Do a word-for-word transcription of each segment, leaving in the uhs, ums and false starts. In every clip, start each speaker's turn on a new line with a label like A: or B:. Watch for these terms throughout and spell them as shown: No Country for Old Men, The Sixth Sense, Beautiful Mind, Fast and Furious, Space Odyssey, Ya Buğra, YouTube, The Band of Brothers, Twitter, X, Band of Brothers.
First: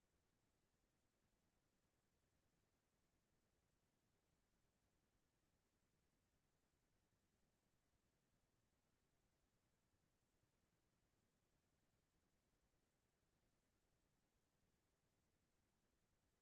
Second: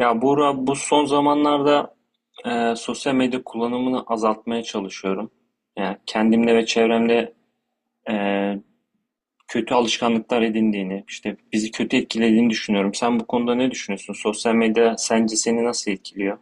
A: Ya Buğra, bu son zamanlarda e, sosyal medya kullanımını azaltmaya çalışıyorum. Yani kendimle ve çevremde e, kötü alışkanlıklar edindiğini, işte bizi kötü etkilediğini düşünüyorum. Sen bu konuda ne düşünüyorsun? Sosyal medya sence seni nasıl etkiliyor?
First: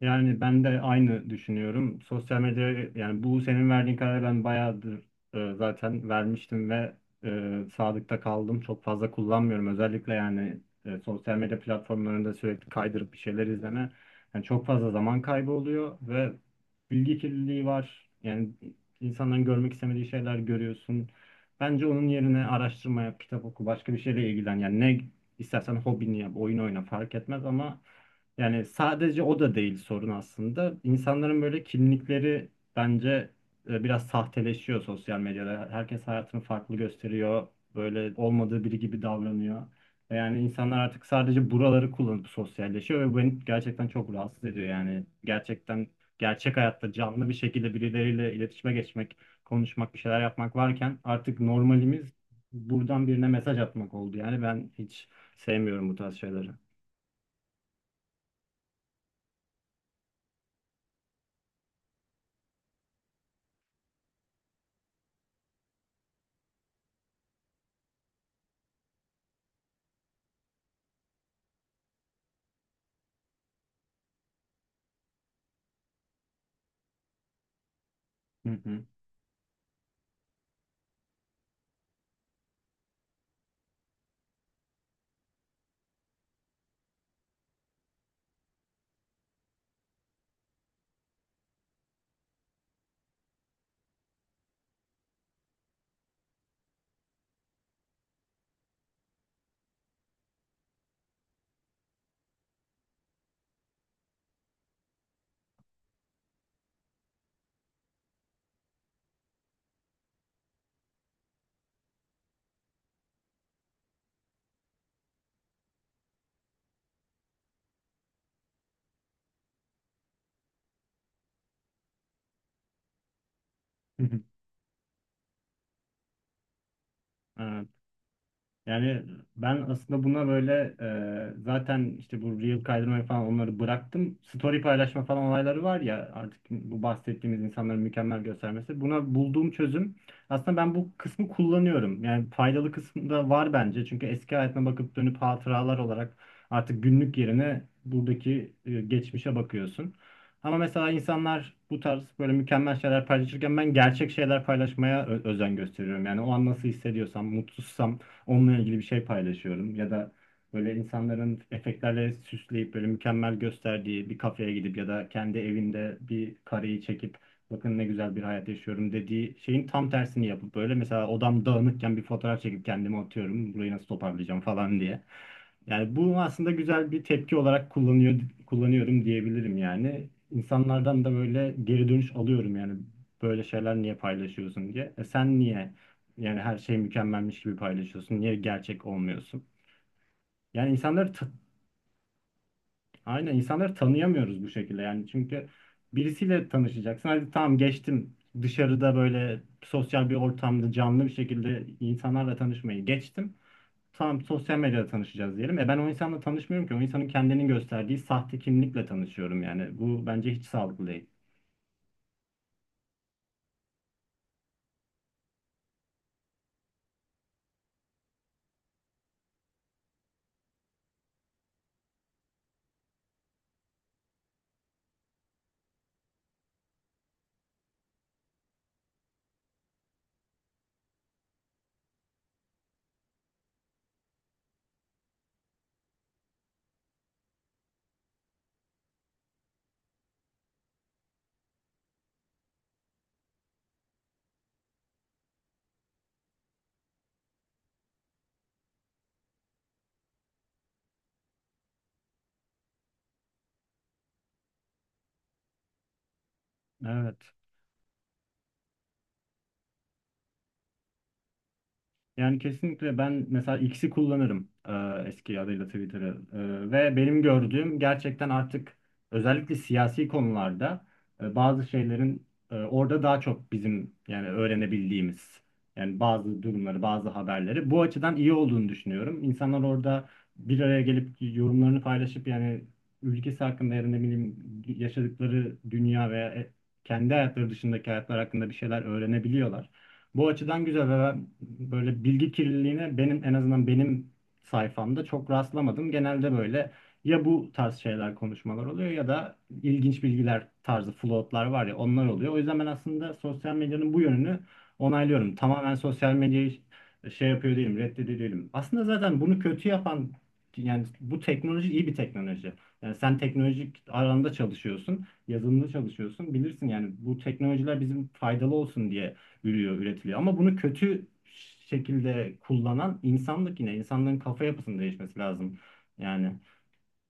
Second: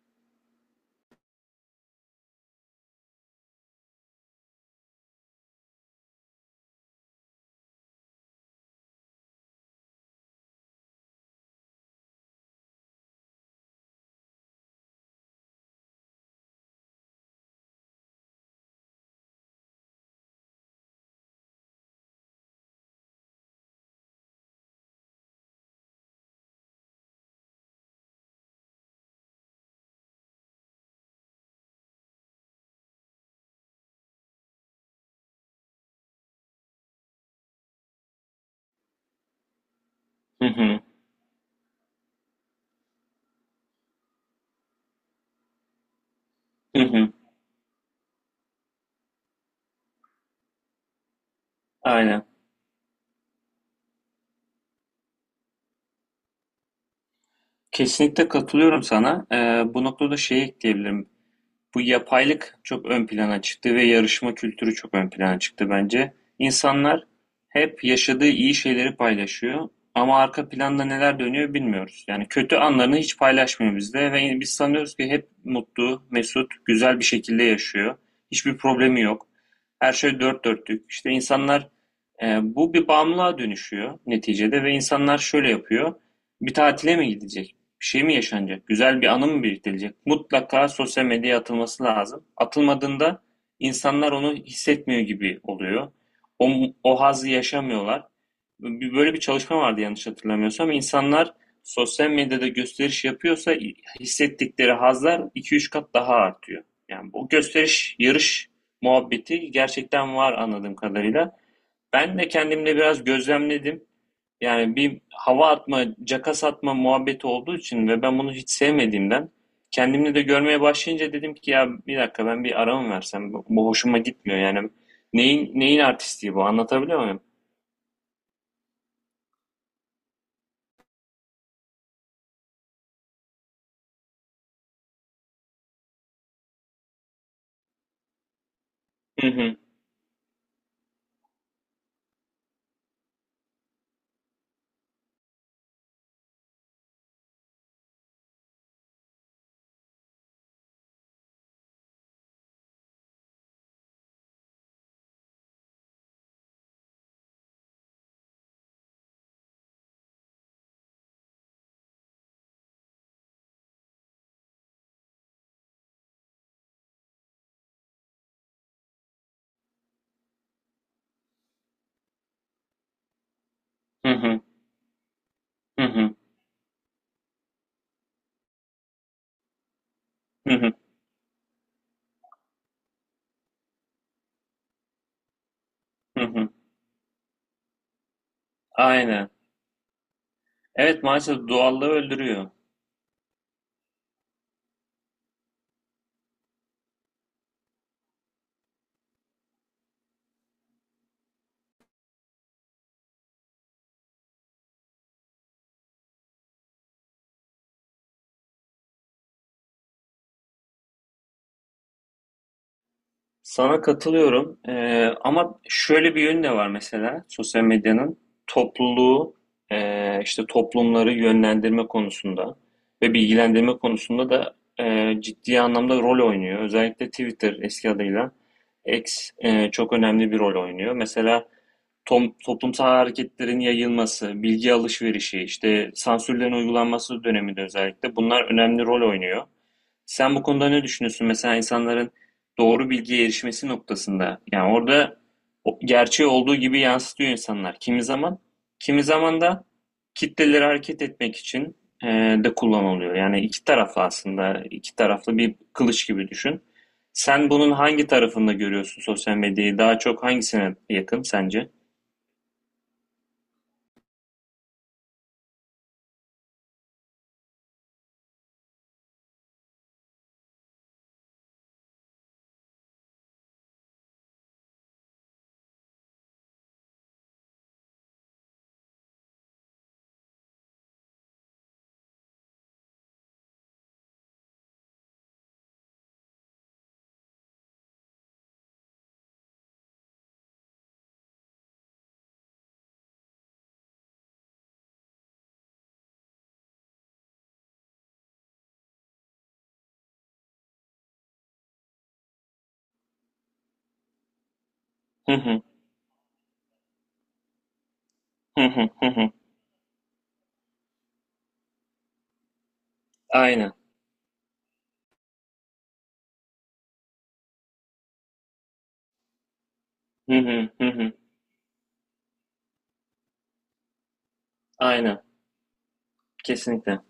B: Yani ben de aynı düşünüyorum. Sosyal medya yani bu senin verdiğin kararı ben bayağıdır e, zaten vermiştim ve e, sadıkta kaldım. Çok fazla kullanmıyorum. Özellikle yani e, sosyal medya platformlarında sürekli kaydırıp bir şeyler izleme. Yani çok fazla zaman kaybı oluyor ve bilgi kirliliği var. Yani insanların görmek istemediği şeyler görüyorsun. Bence onun yerine araştırma yap, kitap oku, başka bir şeyle ilgilen. Yani ne istersen hobini yap, oyun oyna fark etmez ama yani sadece o da değil sorun aslında. İnsanların böyle kimlikleri bence e, biraz sahteleşiyor sosyal medyada. Herkes hayatını farklı gösteriyor. Böyle olmadığı biri gibi davranıyor. Ve yani
A: Hı
B: insanlar
A: hı,
B: artık sadece buraları kullanıp sosyalleşiyor ve bu beni gerçekten çok rahatsız ediyor. Yani gerçekten gerçek
A: hı
B: hayatta
A: hı,
B: canlı bir şekilde birileriyle iletişime geçmek, konuşmak, bir şeyler yapmak varken artık normalimiz
A: aynen.
B: buradan birine mesaj atmak oldu. Yani ben hiç sevmiyorum bu tarz şeyleri.
A: Kesinlikle katılıyorum sana. E, bu noktada şeyi ekleyebilirim. Bu yapaylık çok ön plana çıktı ve yarışma kültürü çok ön plana çıktı bence. İnsanlar hep yaşadığı iyi şeyleri paylaşıyor ama arka planda neler dönüyor bilmiyoruz. Yani kötü anlarını hiç paylaşmıyor bizde ve biz sanıyoruz ki hep mutlu, mesut, güzel bir şekilde yaşıyor.
B: Hı
A: Hiçbir
B: hı.
A: problemi yok. Her şey dört dörtlük. İşte insanlar e, bu bir bağımlılığa dönüşüyor neticede ve insanlar şöyle yapıyor. Bir tatile mi gidecek? Bir şey mi yaşanacak? Güzel bir anı mı biriktirilecek? Mutlaka sosyal medyaya atılması lazım. Atılmadığında insanlar onu hissetmiyor gibi oluyor. O, o hazzı yaşamıyorlar. Böyle bir çalışma vardı yanlış hatırlamıyorsam. İnsanlar sosyal medyada gösteriş yapıyorsa hissettikleri hazlar iki üç kat daha artıyor. Yani bu gösteriş, yarış muhabbeti gerçekten var anladığım kadarıyla. Ben de kendimle biraz gözlemledim. Yani bir hava atma, caka satma muhabbeti olduğu için ve ben bunu hiç sevmediğimden kendimde de görmeye başlayınca dedim ki ya bir dakika ben bir ara mı versem? Bu, bu hoşuma
B: Hı hı.
A: gitmiyor yani. Neyin neyin artistliği bu? Anlatabiliyor muyum?
B: Evet. Yani ben aslında buna böyle e, zaten işte bu reel kaydırmayı falan onları bıraktım. Story paylaşma falan olayları var ya artık bu bahsettiğimiz insanların mükemmel göstermesi. Buna
A: Hı
B: bulduğum
A: hı.
B: çözüm aslında ben bu kısmı kullanıyorum. Yani faydalı kısmı da var bence. Çünkü eski hayatına bakıp dönüp hatıralar olarak artık günlük yerine buradaki e, geçmişe bakıyorsun. Ama mesela insanlar bu tarz böyle mükemmel şeyler paylaşırken ben gerçek şeyler paylaşmaya ö- özen gösteriyorum. Yani o an nasıl hissediyorsam, mutsuzsam onunla ilgili bir şey paylaşıyorum ya da böyle insanların efektlerle süsleyip böyle mükemmel gösterdiği bir kafeye gidip ya da kendi evinde bir kareyi çekip bakın ne güzel bir hayat yaşıyorum dediği şeyin tam tersini yapıp böyle mesela odam dağınıkken bir fotoğraf çekip kendime atıyorum burayı nasıl
A: Hı
B: toparlayacağım
A: hı.
B: falan diye.
A: Hı
B: Yani
A: hı.
B: bu aslında güzel bir tepki olarak kullanıyor kullanıyorum diyebilirim yani.
A: Hı hı.
B: İnsanlardan da böyle geri dönüş alıyorum yani böyle şeyler niye paylaşıyorsun diye. E sen niye
A: Hı
B: yani
A: hı.
B: her şey mükemmelmiş gibi paylaşıyorsun. Niye gerçek
A: Aynen.
B: olmuyorsun? Yani
A: Evet,
B: insanları ta-
A: maalesef doğallığı öldürüyor.
B: aynen insanları tanıyamıyoruz bu şekilde. Yani çünkü birisiyle tanışacaksın. Hadi tamam geçtim. Dışarıda böyle sosyal bir ortamda canlı bir şekilde insanlarla tanışmayı geçtim. Tamam sosyal medyada tanışacağız diyelim. E ben o insanla tanışmıyorum ki. O insanın kendini gösterdiği sahte kimlikle tanışıyorum yani. Bu bence hiç sağlıklı değil.
A: Sana katılıyorum. Eee, ama şöyle bir yönü de var mesela sosyal medyanın topluluğu, eee, işte toplumları yönlendirme konusunda ve bilgilendirme konusunda da eee, ciddi anlamda rol oynuyor. Özellikle Twitter, eski adıyla X, eee, çok önemli bir rol oynuyor. Mesela tom- toplumsal hareketlerin yayılması, bilgi alışverişi, işte sansürlerin uygulanması döneminde özellikle bunlar önemli rol oynuyor. Sen bu konuda ne düşünüyorsun? Mesela insanların doğru bilgiye erişmesi noktasında. Yani orada o- gerçeği olduğu gibi yansıtıyor insanlar. Kimi zaman, kimi zaman da kitleleri hareket etmek için e, de kullanılıyor. Yani iki taraflı aslında, iki taraflı bir kılıç gibi düşün.
B: Evet.
A: Sen bunun hangi tarafında görüyorsun sosyal medyayı? Daha çok hangisine yakın sence?
B: Yani kesinlikle ben mesela X'i kullanırım, e, eski adıyla Twitter'ı. E, ve benim gördüğüm gerçekten artık özellikle siyasi konularda e, bazı şeylerin e, orada daha çok bizim yani öğrenebildiğimiz yani bazı durumları bazı haberleri bu açıdan iyi olduğunu düşünüyorum. İnsanlar orada bir araya gelip yorumlarını paylaşıp yani ülkesi hakkında ya da ne bileyim yaşadıkları dünya veya e, kendi hayatları dışındaki hayatlar hakkında bir şeyler öğrenebiliyorlar. Bu açıdan güzel ve ben böyle bilgi kirliliğine benim en azından benim sayfamda çok rastlamadım. Genelde böyle ya bu tarz şeyler konuşmalar oluyor ya da ilginç bilgiler tarzı floatlar var ya onlar oluyor. O yüzden ben aslında sosyal medyanın bu yönünü
A: Hı
B: onaylıyorum.
A: hı,
B: Tamamen sosyal medyayı şey yapıyor değilim, reddediyor değilim.
A: hı hı,
B: Aslında
A: hı
B: zaten
A: hı.
B: bunu kötü yapan yani bu teknoloji iyi bir teknoloji. Yani sen
A: Aynen.
B: teknolojik alanda çalışıyorsun, yazılımda çalışıyorsun. Bilirsin yani bu teknolojiler bizim faydalı olsun diye ürüyor, üretiliyor.
A: Hı
B: Ama bunu
A: hı, hı
B: kötü
A: hı.
B: şekilde kullanan insanlık yine. İnsanların kafa yapısının değişmesi
A: Aynen.
B: lazım. Yani.
A: Kesinlikle.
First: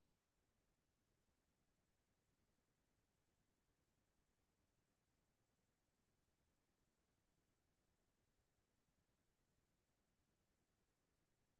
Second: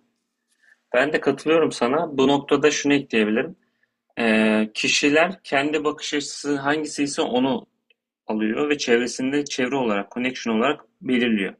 A: Ben de katılıyorum sana. Bu noktada şunu ekleyebilirim. Ee, kişiler kendi bakış açısı hangisi ise onu alıyor ve çevresinde çevre olarak, connection olarak belirliyor.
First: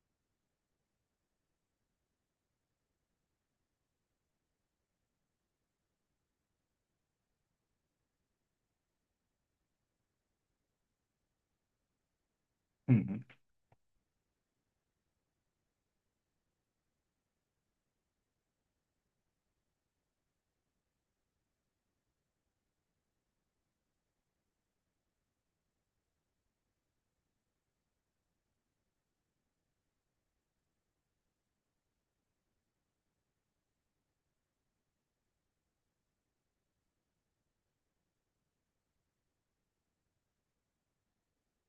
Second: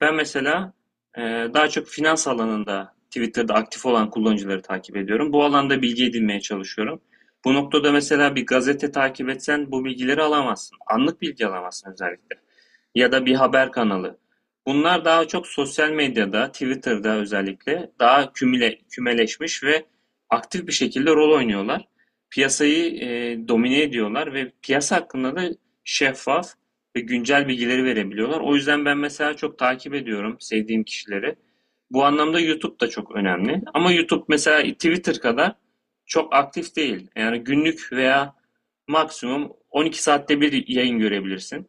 A: Ben mesela e, daha çok finans alanında Twitter'da aktif olan kullanıcıları takip ediyorum. Bu alanda bilgi edinmeye çalışıyorum. Bu noktada mesela bir gazete takip etsen bu bilgileri alamazsın. Anlık bilgi alamazsın, özellikle,
B: Hı
A: ya da bir haber kanalı. Bunlar daha çok sosyal medyada, Twitter'da özellikle daha kümüle, kümeleşmiş ve aktif bir şekilde rol oynuyorlar. Piyasayı e, domine ediyorlar ve piyasa hakkında da şeffaf ve güncel bilgileri verebiliyorlar. O yüzden ben mesela çok takip ediyorum sevdiğim kişileri. Bu anlamda YouTube da çok önemli. Ama YouTube mesela Twitter kadar çok aktif değil. Yani günlük veya maksimum on iki saatte bir yayın görebilirsin,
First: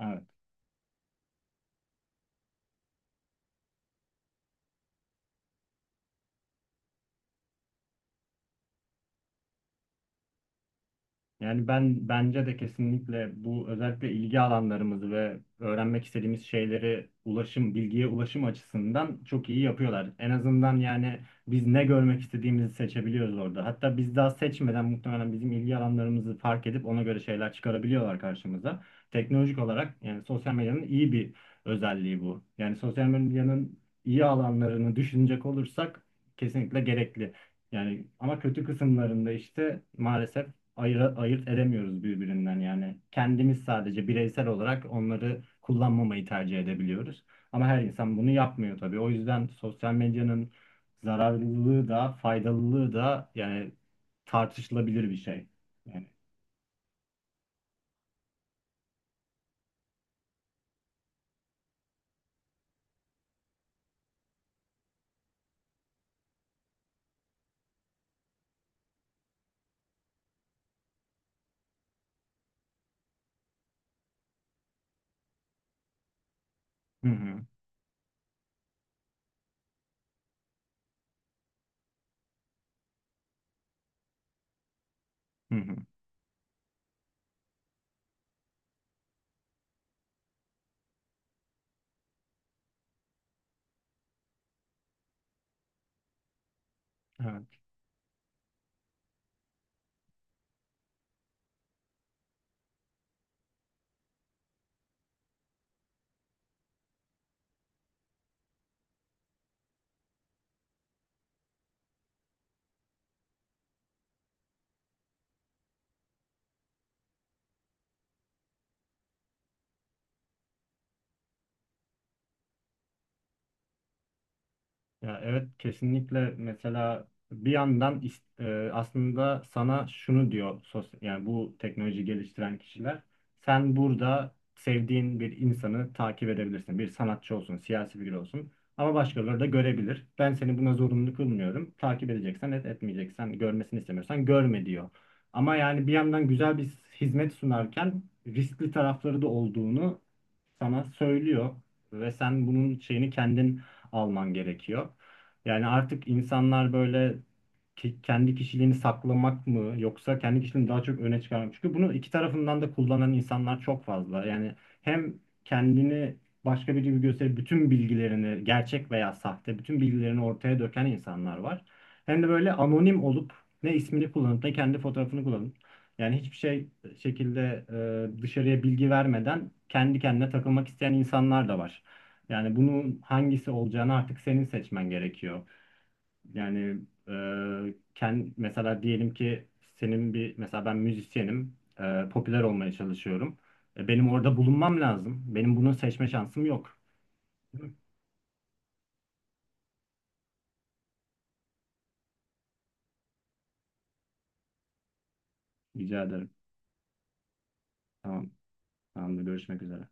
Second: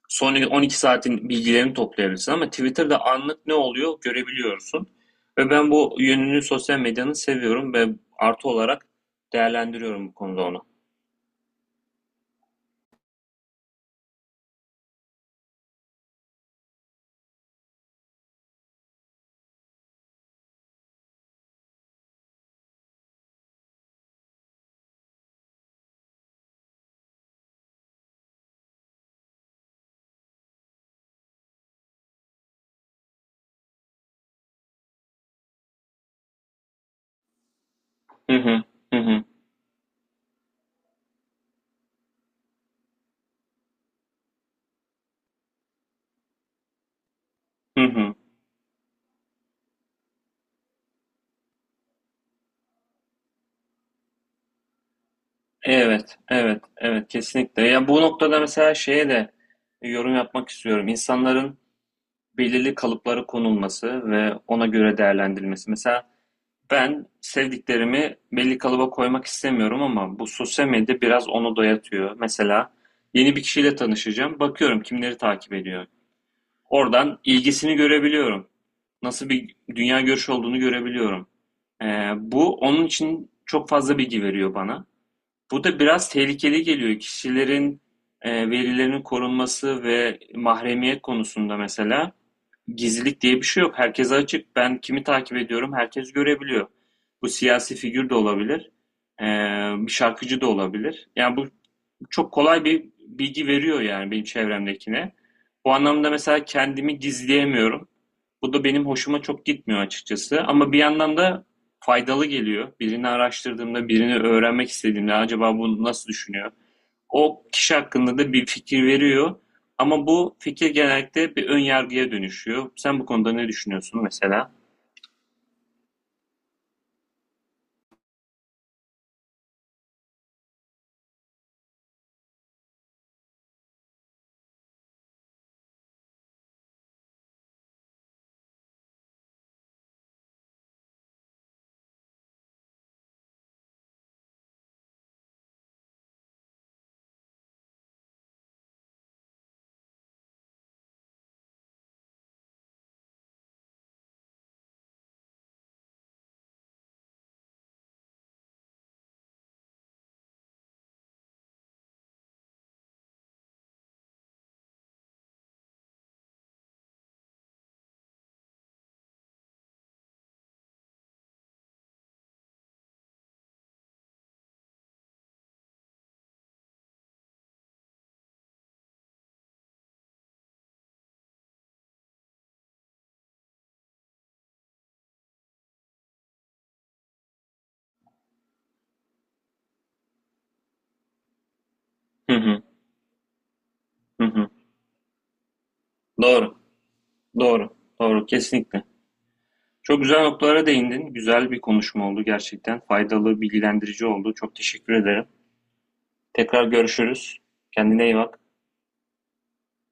B: hı.
A: son on iki saatin bilgilerini toplayabilirsin ama Twitter'da anlık ne oluyor görebiliyorsun. Ve ben bu yönünü sosyal medyanın seviyorum ve artı olarak değerlendiriyorum bu konuda onu.
B: Yani ben bence de kesinlikle bu özellikle ilgi alanlarımızı ve öğrenmek istediğimiz şeyleri ulaşım, bilgiye ulaşım açısından çok iyi yapıyorlar. En azından yani biz ne görmek istediğimizi seçebiliyoruz orada. Hatta biz daha seçmeden muhtemelen bizim ilgi alanlarımızı fark edip ona göre şeyler çıkarabiliyorlar karşımıza. Teknolojik olarak yani sosyal medyanın iyi bir özelliği bu. Yani sosyal medyanın iyi alanlarını düşünecek olursak kesinlikle gerekli. Yani
A: Hı
B: ama
A: hı,
B: kötü
A: hı hı,
B: kısımlarında işte maalesef ayıra- ayırt edemiyoruz birbirinden yani. Kendimiz sadece bireysel olarak onları kullanmamayı tercih edebiliyoruz. Ama her
A: hı hı.
B: insan bunu yapmıyor tabii. O yüzden sosyal medyanın zararlılığı da faydalılığı da yani tartışılabilir bir şey. Yani.
A: Evet, evet, evet, kesinlikle. Ya bu noktada mesela şeye de yorum yapmak istiyorum. İnsanların belirli kalıplara konulması ve ona göre değerlendirilmesi. Mesela ben sevdiklerimi belli kalıba koymak istemiyorum ama bu sosyal medya biraz onu dayatıyor. Mesela yeni bir kişiyle tanışacağım. Bakıyorum kimleri takip ediyor.
B: Hı
A: Oradan
B: hı,
A: ilgisini görebiliyorum. Nasıl bir dünya görüşü olduğunu görebiliyorum. Ee, bu onun için çok fazla bilgi veriyor bana.
B: hı
A: Bu
B: hı.
A: da biraz tehlikeli geliyor. Kişilerin e, verilerinin korunması ve mahremiyet konusunda mesela, gizlilik diye bir şey yok. Herkese açık. Ben kimi takip ediyorum, herkes görebiliyor. Bu
B: Evet.
A: siyasi figür de olabilir, ee, bir şarkıcı da olabilir. Yani bu çok kolay bir bilgi veriyor yani benim çevremdekine. Bu anlamda mesela kendimi gizleyemiyorum. Bu da benim hoşuma çok gitmiyor açıkçası. Ama bir yandan da faydalı geliyor. Birini araştırdığımda, birini öğrenmek istediğimde acaba bunu nasıl düşünüyor? O kişi hakkında da bir fikir veriyor. Ama bu fikir genellikle bir ön yargıya dönüşüyor. Sen bu konuda ne düşünüyorsun mesela?
B: Ya evet kesinlikle mesela bir yandan is- e, aslında sana şunu diyor sos yani bu teknoloji geliştiren kişiler sen burada sevdiğin bir insanı takip edebilirsin. Bir sanatçı olsun, siyasi figür olsun ama başkaları da görebilir. Ben seni buna zorunlu kılmıyorum. Takip edeceksen et, etmeyeceksen, görmesini istemiyorsan görme diyor. Ama yani bir yandan güzel bir hizmet sunarken riskli tarafları da olduğunu sana söylüyor ve sen bunun şeyini kendin alman gerekiyor. Yani artık insanlar böyle ki- kendi kişiliğini saklamak mı yoksa kendi kişiliğini daha çok öne çıkarmak. Çünkü bunu iki tarafından da kullanan insanlar çok fazla. Yani hem kendini başka biri gibi gösterip bütün bilgilerini gerçek veya sahte bütün bilgilerini ortaya döken insanlar var. Hem de böyle anonim olup ne ismini kullanıp ne kendi fotoğrafını kullanıp yani hiçbir şey e, şekilde e, dışarıya bilgi vermeden kendi kendine takılmak isteyen insanlar da var. Yani bunun hangisi olacağını artık senin seçmen gerekiyor. Yani e, ken- mesela diyelim ki senin bir mesela ben müzisyenim, e,
A: Hı
B: popüler
A: hı,
B: olmaya çalışıyorum. E, benim
A: hı
B: orada
A: hı.
B: bulunmam lazım. Benim bunu seçme şansım
A: Doğru,
B: yok.
A: doğru, doğru, kesinlikle. Çok güzel noktalara değindin. Güzel bir konuşma oldu gerçekten. Faydalı, bilgilendirici oldu. Çok teşekkür ederim.
B: Rica ederim.
A: Tekrar görüşürüz. Kendine iyi
B: Tamam.
A: bak.
B: Tamamdır. Görüşmek üzere.